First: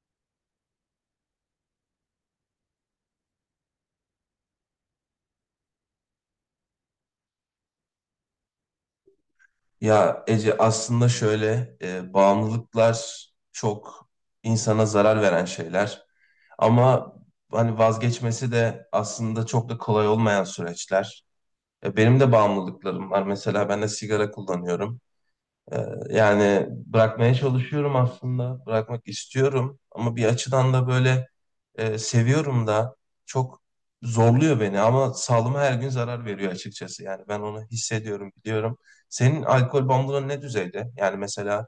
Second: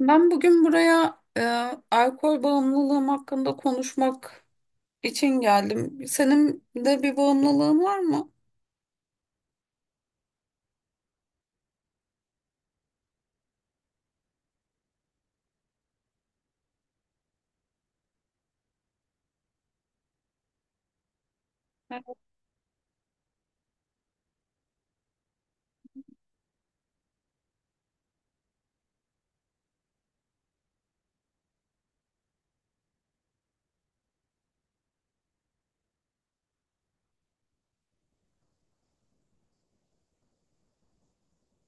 Ben bugün buraya alkol bağımlılığım hakkında konuşmak için geldim. Senin de bir bağımlılığın var mı? Ya Ece aslında şöyle bağımlılıklar çok insana zarar veren şeyler, ama hani vazgeçmesi de aslında çok da kolay olmayan süreçler. Benim de bağımlılıklarım var. Mesela ben de sigara kullanıyorum. Ee, Yani bırakmaya çalışıyorum aslında. Bırakmak istiyorum ama bir açıdan da böyle seviyorum da, çok zorluyor beni, ama sağlığıma her gün zarar veriyor açıkçası. Yani ben onu hissediyorum, biliyorum. Senin alkol bağımlılığın ne düzeyde? Yani mesela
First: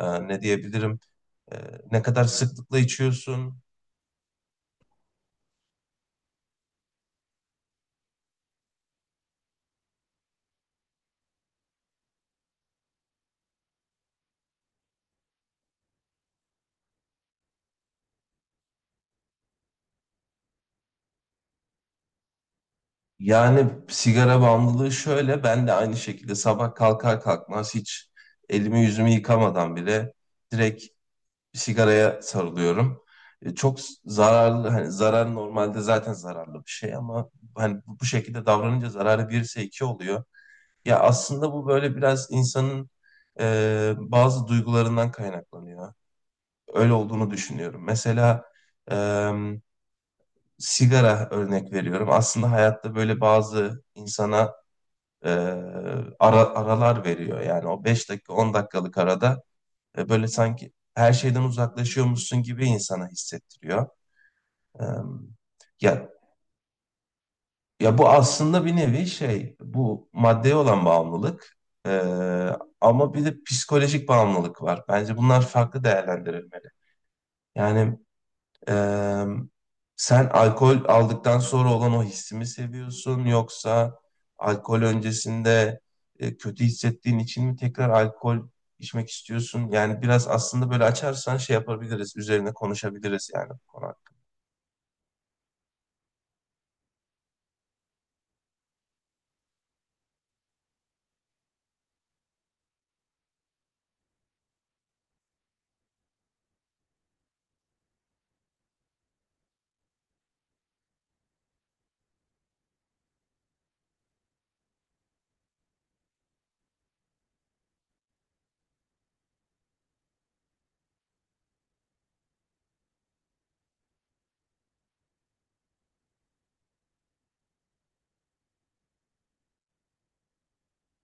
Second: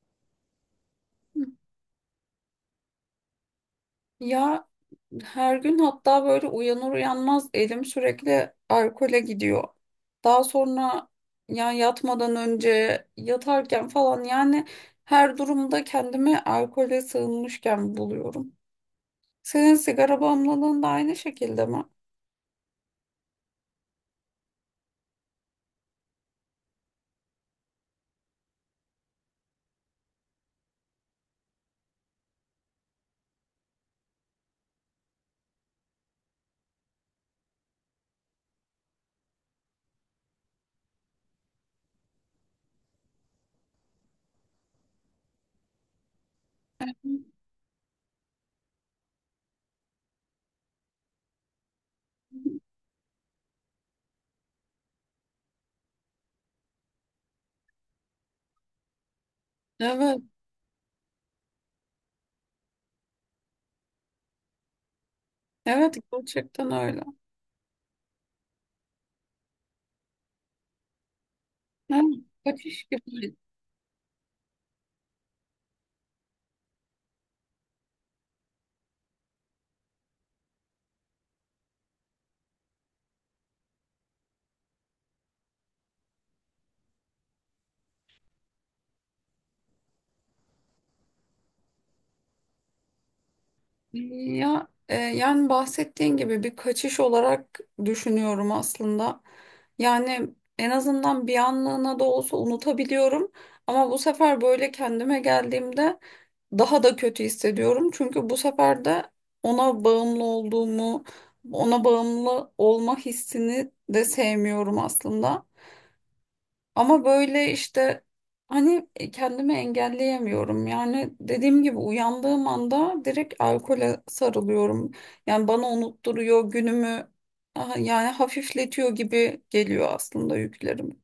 ne diyebilirim? E, Ne kadar sıklıkla içiyorsun? Ya her gün hatta böyle uyanır uyanmaz elim sürekli alkole gidiyor. Daha sonra yani yatmadan önce yatarken falan yani her durumda kendimi alkole sığınmışken buluyorum. Senin sigara bağımlılığın da aynı şekilde mi? Yani sigara bağımlılığı şöyle, ben de aynı şekilde sabah kalkar kalkmaz hiç elimi yüzümü yıkamadan bile direkt bir sigaraya sarılıyorum. Çok zararlı, hani zarar, normalde zaten zararlı bir şey ama hani bu şekilde davranınca zararı bir ise iki oluyor. Ya aslında bu böyle biraz insanın bazı duygularından kaynaklanıyor. Öyle olduğunu düşünüyorum. Mesela e, sigara örnek veriyorum. Aslında hayatta böyle bazı insana e, aralar veriyor. Yani o 5 dakika 10 dakikalık arada Evet, böyle sanki her şeyden uzaklaşıyormuşsun gibi insana hissettiriyor. E, evet ya gerçekten öyle. ya bu aslında bir nevi şey, bu maddeye olan bağımlılık, e, Ha, kaçış ama bir gibi. de psikolojik bağımlılık var. Bence bunlar farklı değerlendirilmeli. Yani Ee, sen alkol aldıktan sonra olan o hissi mi seviyorsun, yoksa alkol öncesinde kötü hissettiğin için mi tekrar alkol içmek istiyorsun? Yani biraz aslında böyle açarsan şey yapabiliriz, üzerine konuşabiliriz yani bu konu. Ya, yani bahsettiğin gibi bir kaçış olarak düşünüyorum aslında. Yani en azından bir anlığına da olsa unutabiliyorum. Ama bu sefer böyle kendime geldiğimde daha da kötü hissediyorum. Çünkü bu sefer de ona bağımlı olduğumu, ona bağımlı olma hissini de sevmiyorum aslında. Ama böyle işte hani kendimi engelleyemiyorum. Yani dediğim gibi uyandığım anda direkt alkole sarılıyorum. Yani bana unutturuyor günümü aha, yani hafifletiyor gibi geliyor aslında yüklerimi.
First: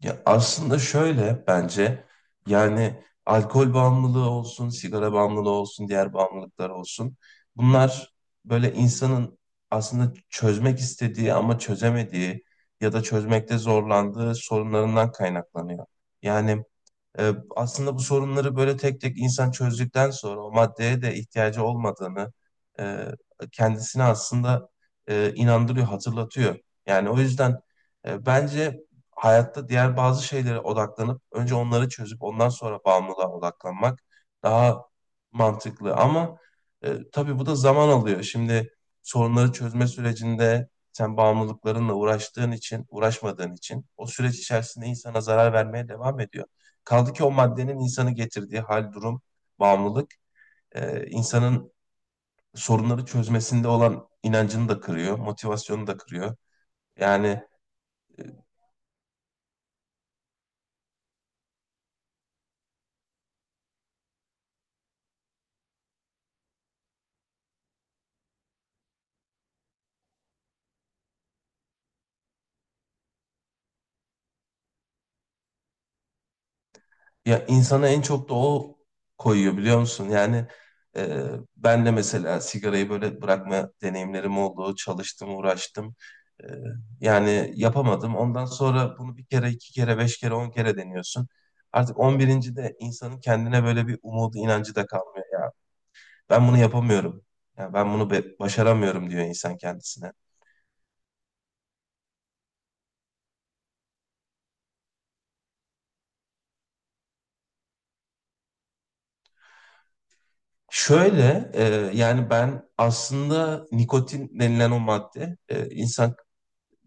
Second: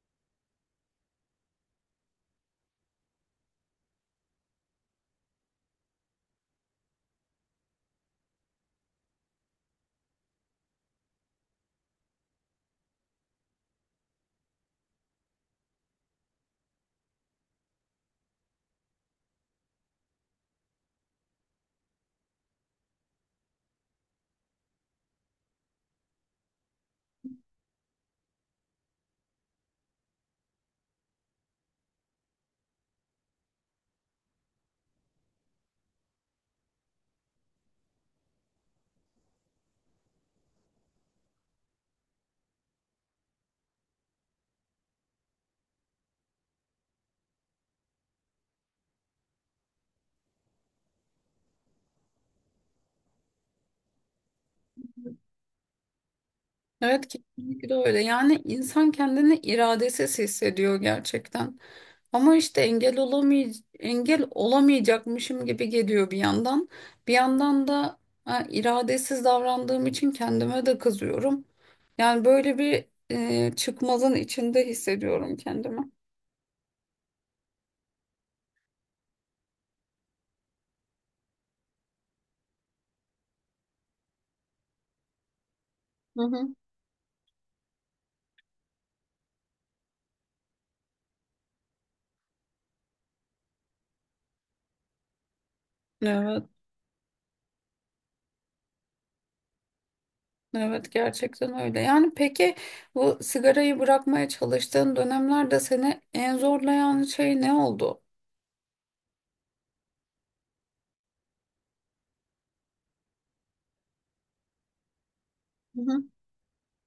Ya aslında şöyle bence, yani alkol bağımlılığı olsun, sigara bağımlılığı olsun, diğer bağımlılıklar olsun. Bunlar böyle insanın aslında çözmek istediği ama çözemediği ya da çözmekte zorlandığı sorunlarından kaynaklanıyor. Yani aslında bu sorunları böyle tek tek insan çözdükten sonra o maddeye de ihtiyacı olmadığını e, kendisine aslında inandırıyor, hatırlatıyor. Yani o yüzden bence hayatta diğer bazı şeylere odaklanıp önce onları çözüp ondan sonra bağımlılığa odaklanmak daha mantıklı. Ama tabii bu da zaman alıyor. Şimdi sorunları çözme sürecinde sen bağımlılıklarınla uğraştığın için, uğraşmadığın için o süreç içerisinde insana zarar vermeye devam ediyor. Kaldı ki o maddenin insanı getirdiği hal, durum, bağımlılık, insanın sorunları çözmesinde olan inancını da kırıyor, motivasyonunu da kırıyor. Evet Yani kesinlikle öyle. e, Yani insan kendini iradesiz hissediyor gerçekten. Ama işte engel olamayacakmışım gibi geliyor bir yandan. Bir yandan da ha, iradesiz davrandığım için kendime de kızıyorum. Yani böyle bir çıkmazın içinde hissediyorum kendimi. ya insana en çok da o koyuyor, biliyor musun? Yani e, ben de mesela sigarayı böyle bırakma deneyimlerim oldu, çalıştım, uğraştım. Hı E, hı. Yani yapamadım. Ondan sonra bunu bir kere, iki kere, beş kere, on kere deniyorsun. Artık on birinci de insanın kendine böyle bir umudu, inancı da kalmıyor ya. Evet, Ben bunu yapamıyorum. Ya ben bunu başaramıyorum diyor insan kendisine. evet gerçekten öyle. Yani peki bu sigarayı bırakmaya çalıştığın dönemlerde seni en zorlayan şey ne oldu? Şöyle yani ben aslında nikotin denilen o madde, Hı hı. insan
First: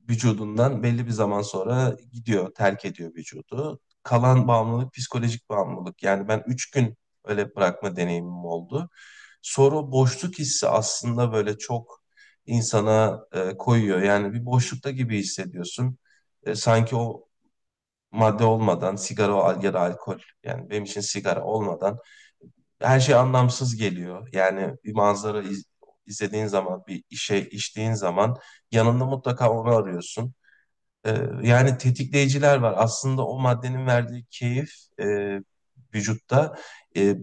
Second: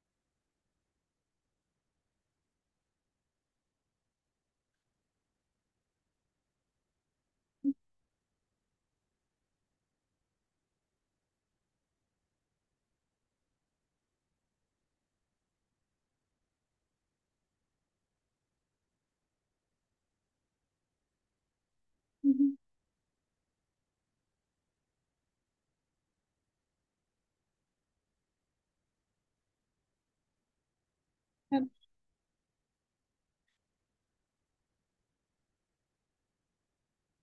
vücudundan belli bir zaman sonra gidiyor, terk ediyor vücudu. Kalan bağımlılık psikolojik bağımlılık. Yani ben 3 gün öyle bırakma deneyimim oldu. Sonra o boşluk hissi aslında böyle çok insana koyuyor. Yani bir boşlukta gibi hissediyorsun. Sanki o madde olmadan, sigara ya da alkol, yani benim için sigara olmadan Hı hı. her şey anlamsız geliyor. Yani bir manzara izlediğin zaman, bir işe içtiğin zaman yanında mutlaka onu arıyorsun. Ee, Evet, Yani tetikleyiciler var. Aslında o maddenin verdiği keyif e, vücutta, e,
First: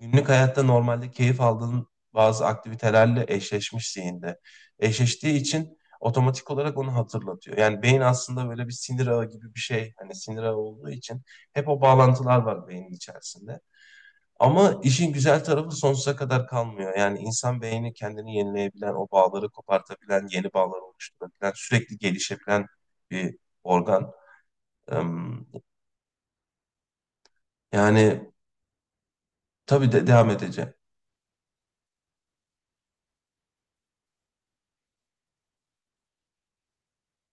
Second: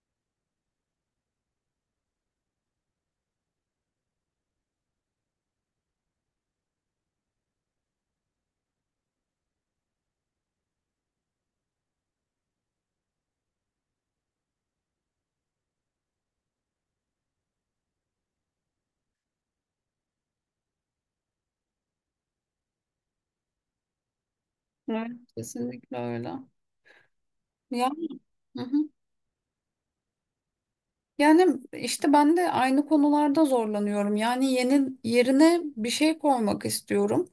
günlük hayatta normalde keyif aldığın bazı aktivitelerle eşleşmiş zihinde. Eşleştiği için otomatik olarak onu hatırlatıyor. Yani beyin aslında böyle bir sinir ağı gibi bir şey. Hani sinir ağı olduğu için hep o bağlantılar var beynin içerisinde. Ama işin güzel tarafı sonsuza kadar kalmıyor. Yani insan beyni kendini yenileyebilen, o bağları kopartabilen, yeni bağlar oluşturabilen, sürekli gelişebilen bir organ. evet, Em, kesinlikle öyle. Ya. Yani Hı. tabii de devam edeceğim. Yani işte ben de aynı konularda zorlanıyorum. Yani yeni yerine bir şey koymak istiyorum.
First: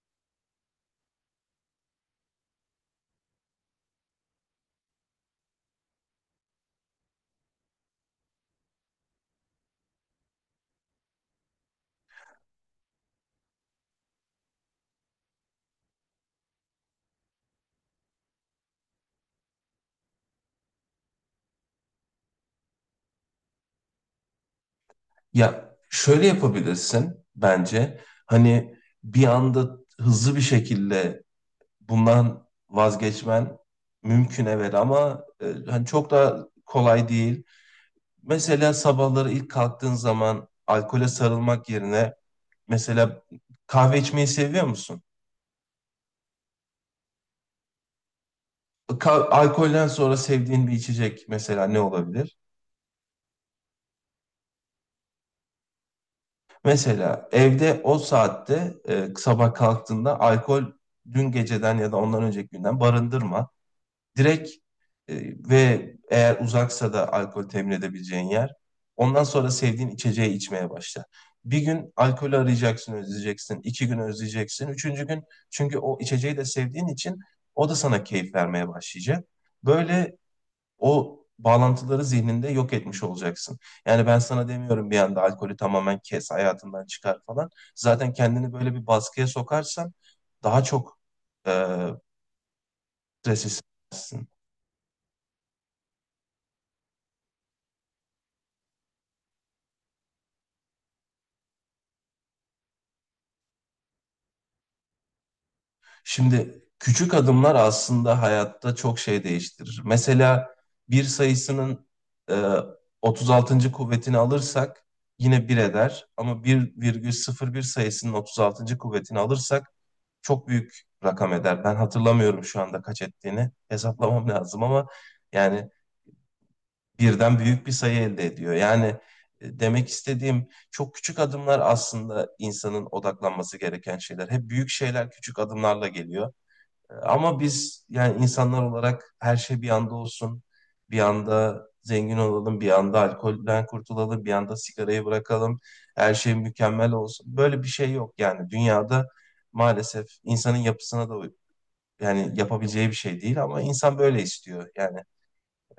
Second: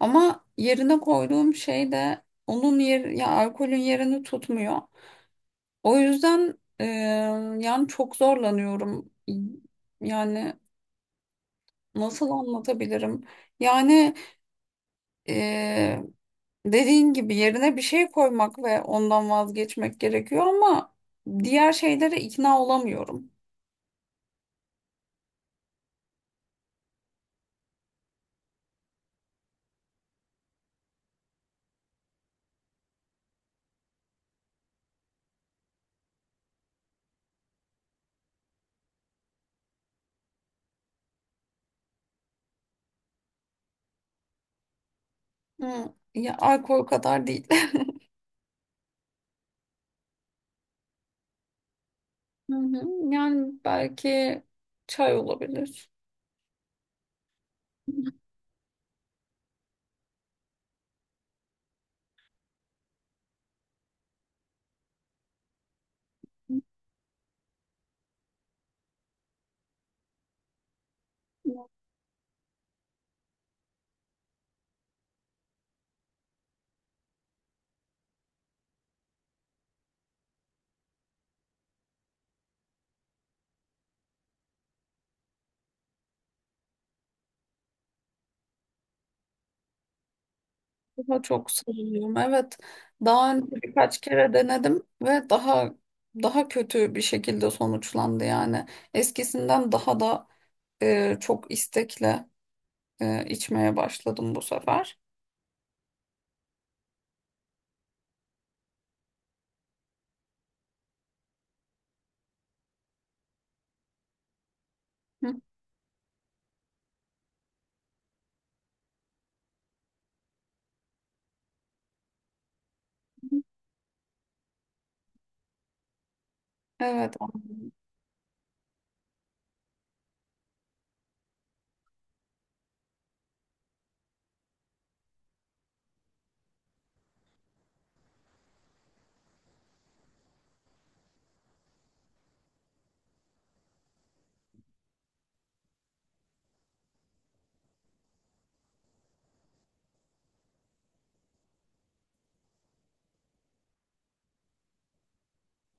Ama yerine koyduğum şey de onun yer ya alkolün yerini tutmuyor. O yüzden yani çok zorlanıyorum. Yani nasıl anlatabilirim? Yani e, dediğin gibi yerine bir şey koymak ve ondan vazgeçmek gerekiyor ama diğer şeylere ikna olamıyorum. Ya şöyle yapabilirsin bence. Hani bir anda hızlı bir şekilde bundan vazgeçmen mümkün evet, ama hani çok da kolay değil. Mesela sabahları ilk kalktığın zaman alkole sarılmak yerine, mesela kahve içmeyi seviyor musun? Hı, ya alkol kadar değil. Alkolden sonra sevdiğin bir içecek mesela ne olabilir? Hı hı. Yani belki çay olabilir. Mesela evde o saatte sabah kalktığında alkol, dün geceden ya da ondan önceki günden barındırma. Direkt, e, ve eğer uzaksa da alkol temin edebileceğin yer. Ondan sonra sevdiğin içeceği içmeye başla. Bir gün alkolü arayacaksın, özleyeceksin. İki gün özleyeceksin. Üçüncü gün, çünkü o içeceği de sevdiğin için, o da sana keyif vermeye başlayacak. Böyle o bağlantıları zihninde yok etmiş olacaksın. Yani ben sana demiyorum bir anda alkolü tamamen kes, hayatından çıkar falan. Zaten kendini böyle bir baskıya sokarsan daha çok Daha çok eee sarılıyorum. Evet. Daha stres önce birkaç hissedersin. kere denedim ve daha daha kötü bir şekilde sonuçlandı yani. Eskisinden daha da çok istekle içmeye başladım bu sefer. Şimdi küçük adımlar aslında hayatta çok şey değiştirir. Mesela bir sayısının eee 36. kuvvetini alırsak Hı. yine bir eder. Ama 1,01 sayısının 36. kuvvetini alırsak çok büyük rakam eder. Ben hatırlamıyorum şu anda kaç ettiğini. Hesaplamam lazım, ama yani Evet. birden büyük bir sayı elde ediyor. Yani demek istediğim çok küçük adımlar aslında insanın odaklanması gereken şeyler. Hep büyük şeyler küçük adımlarla geliyor. Ama biz yani insanlar olarak her şey bir anda olsun. Bir anda zengin olalım, bir anda alkolden kurtulalım, bir anda sigarayı bırakalım. Her şey mükemmel olsun. Böyle bir şey yok yani dünyada, maalesef insanın yapısına da, yani yapabileceği bir şey değil ama insan böyle istiyor. Yani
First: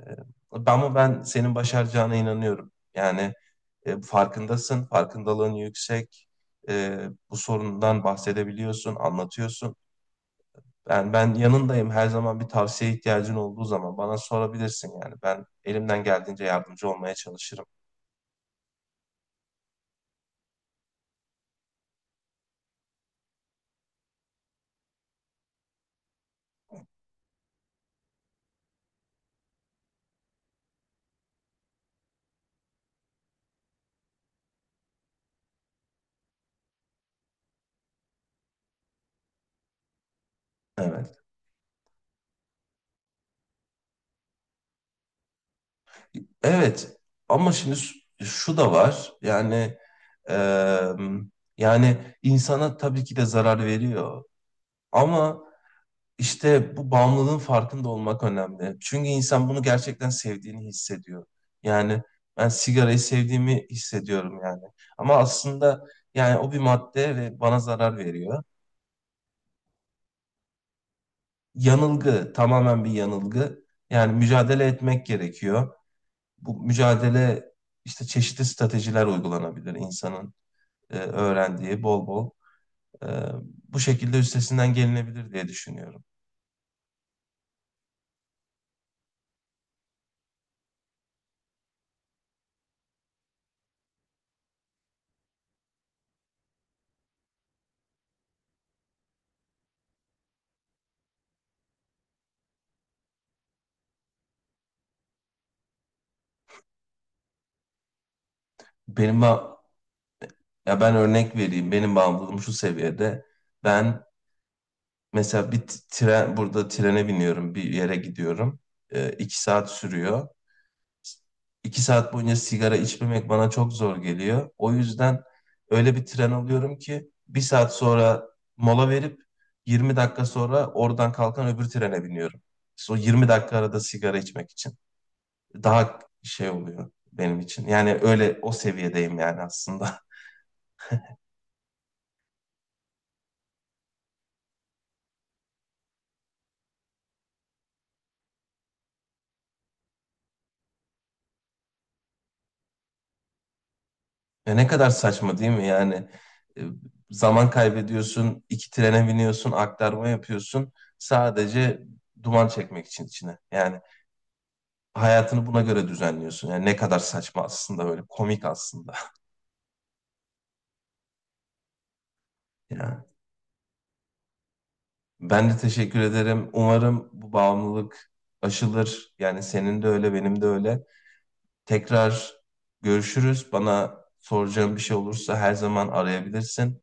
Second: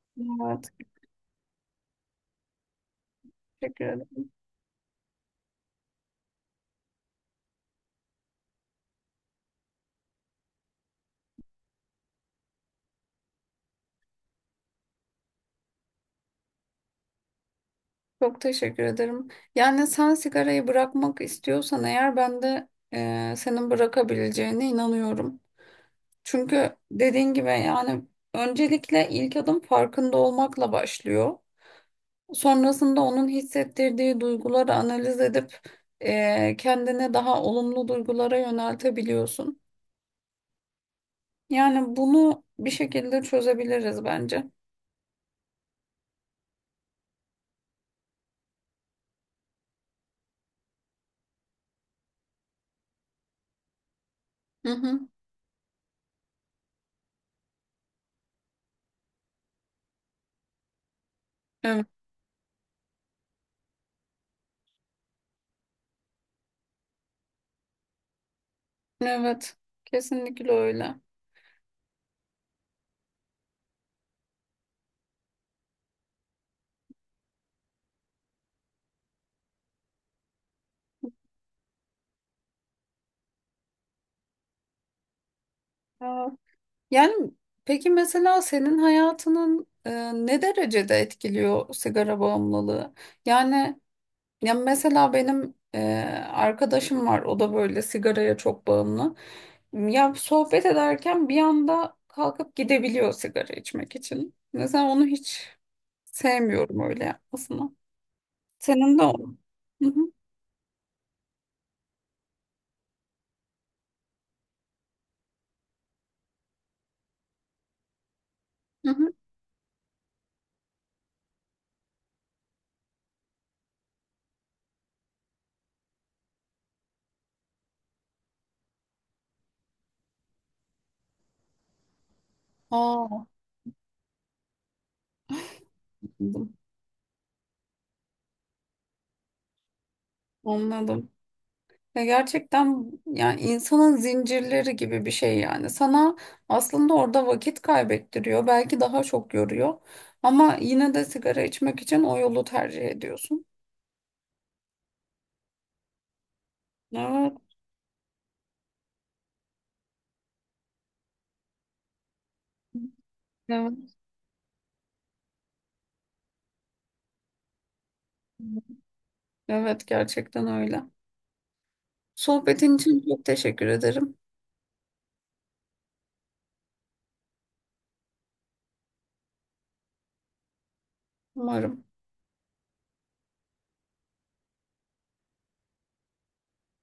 e, Evet. ama ben senin başaracağına inanıyorum. Yani Teşekkür ederim. farkındasın, farkındalığın yüksek. E, Bu sorundan bahsedebiliyorsun, anlatıyorsun. Ben yanındayım. Her zaman bir tavsiye ihtiyacın olduğu zaman bana sorabilirsin yani. Ben elimden geldiğince yardımcı olmaya çalışırım. Çok teşekkür ederim. Yani sen sigarayı bırakmak istiyorsan eğer ben de senin bırakabileceğine inanıyorum. Çünkü dediğin gibi yani öncelikle ilk adım farkında olmakla başlıyor. Sonrasında onun hissettirdiği duyguları analiz edip kendini daha olumlu duygulara yöneltebiliyorsun. Evet. Yani bunu bir şekilde çözebiliriz bence. Evet. Ama şimdi şu da var. Yani e, yani insana tabii ki de zarar veriyor. Hı hı. Ama İşte bu bağımlılığın farkında olmak önemli. Çünkü insan bunu gerçekten sevdiğini hissediyor. Evet, Yani ben sigarayı sevdiğimi hissediyorum yani. Ama aslında yani o bir madde ve bana zarar veriyor. evet, kesinlikle öyle. Yanılgı, tamamen bir yanılgı. Yani mücadele etmek gerekiyor. Bu mücadele işte çeşitli stratejiler uygulanabilir insanın öğrendiği bol bol. E, Bu şekilde üstesinden gelinebilir diye düşünüyorum. Aa, yani peki mesela senin hayatının ne derecede etkiliyor sigara bağımlılığı? Yani ya mesela benim arkadaşım var. O da böyle sigaraya çok bağımlı. Ya sohbet ederken bir anda kalkıp gidebiliyor sigara içmek için. Mesela onu hiç sevmiyorum öyle yapmasını. Senin de o. Benim ba- Hı hı, Ya ben örnek vereyim. Benim bağımlılığım şu seviyede. Ben mesela bir tren, burada trene biniyorum, bir yere gidiyorum. hı hı. 2 saat sürüyor. 2 saat boyunca sigara içmemek bana çok zor geliyor. O yüzden öyle bir tren alıyorum ki bir saat sonra mola verip 20 dakika sonra oradan kalkan öbür trene biniyorum. İşte o Aa, 20 dakika arada sigara içmek için. Daha şey anladım. oluyor benim için. Yani öyle o seviyedeyim yani aslında. Anladım. Ya gerçekten yani insanın zincirleri gibi bir şey yani. Sana aslında orada vakit kaybettiriyor. Belki daha çok yoruyor. Ama yine de sigara içmek için o yolu tercih ediyorsun. Ya ne kadar saçma değil mi? Yani e, Evet, zaman kaybediyorsun, iki trene biniyorsun, aktarma yapıyorsun sadece duman çekmek için içine. Yani evet, hayatını buna göre düzenliyorsun. Yani ne kadar saçma aslında, böyle komik aslında. evet gerçekten öyle. Sohbetin için Yani çok teşekkür ederim. ben de teşekkür ederim. Umarım bu bağımlılık aşılır. Yani senin de öyle, benim de öyle. Umarım. Tekrar görüşürüz. Bana soracağın bir şey olursa her zaman arayabilirsin.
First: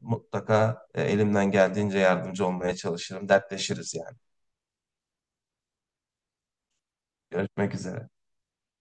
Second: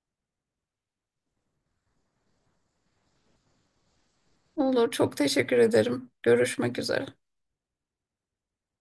Mutlaka elimden geldiğince yardımcı olmaya çalışırım. Dertleşiriz yani. Olur, çok teşekkür ederim. Görüşmek üzere. Görüşmek üzere.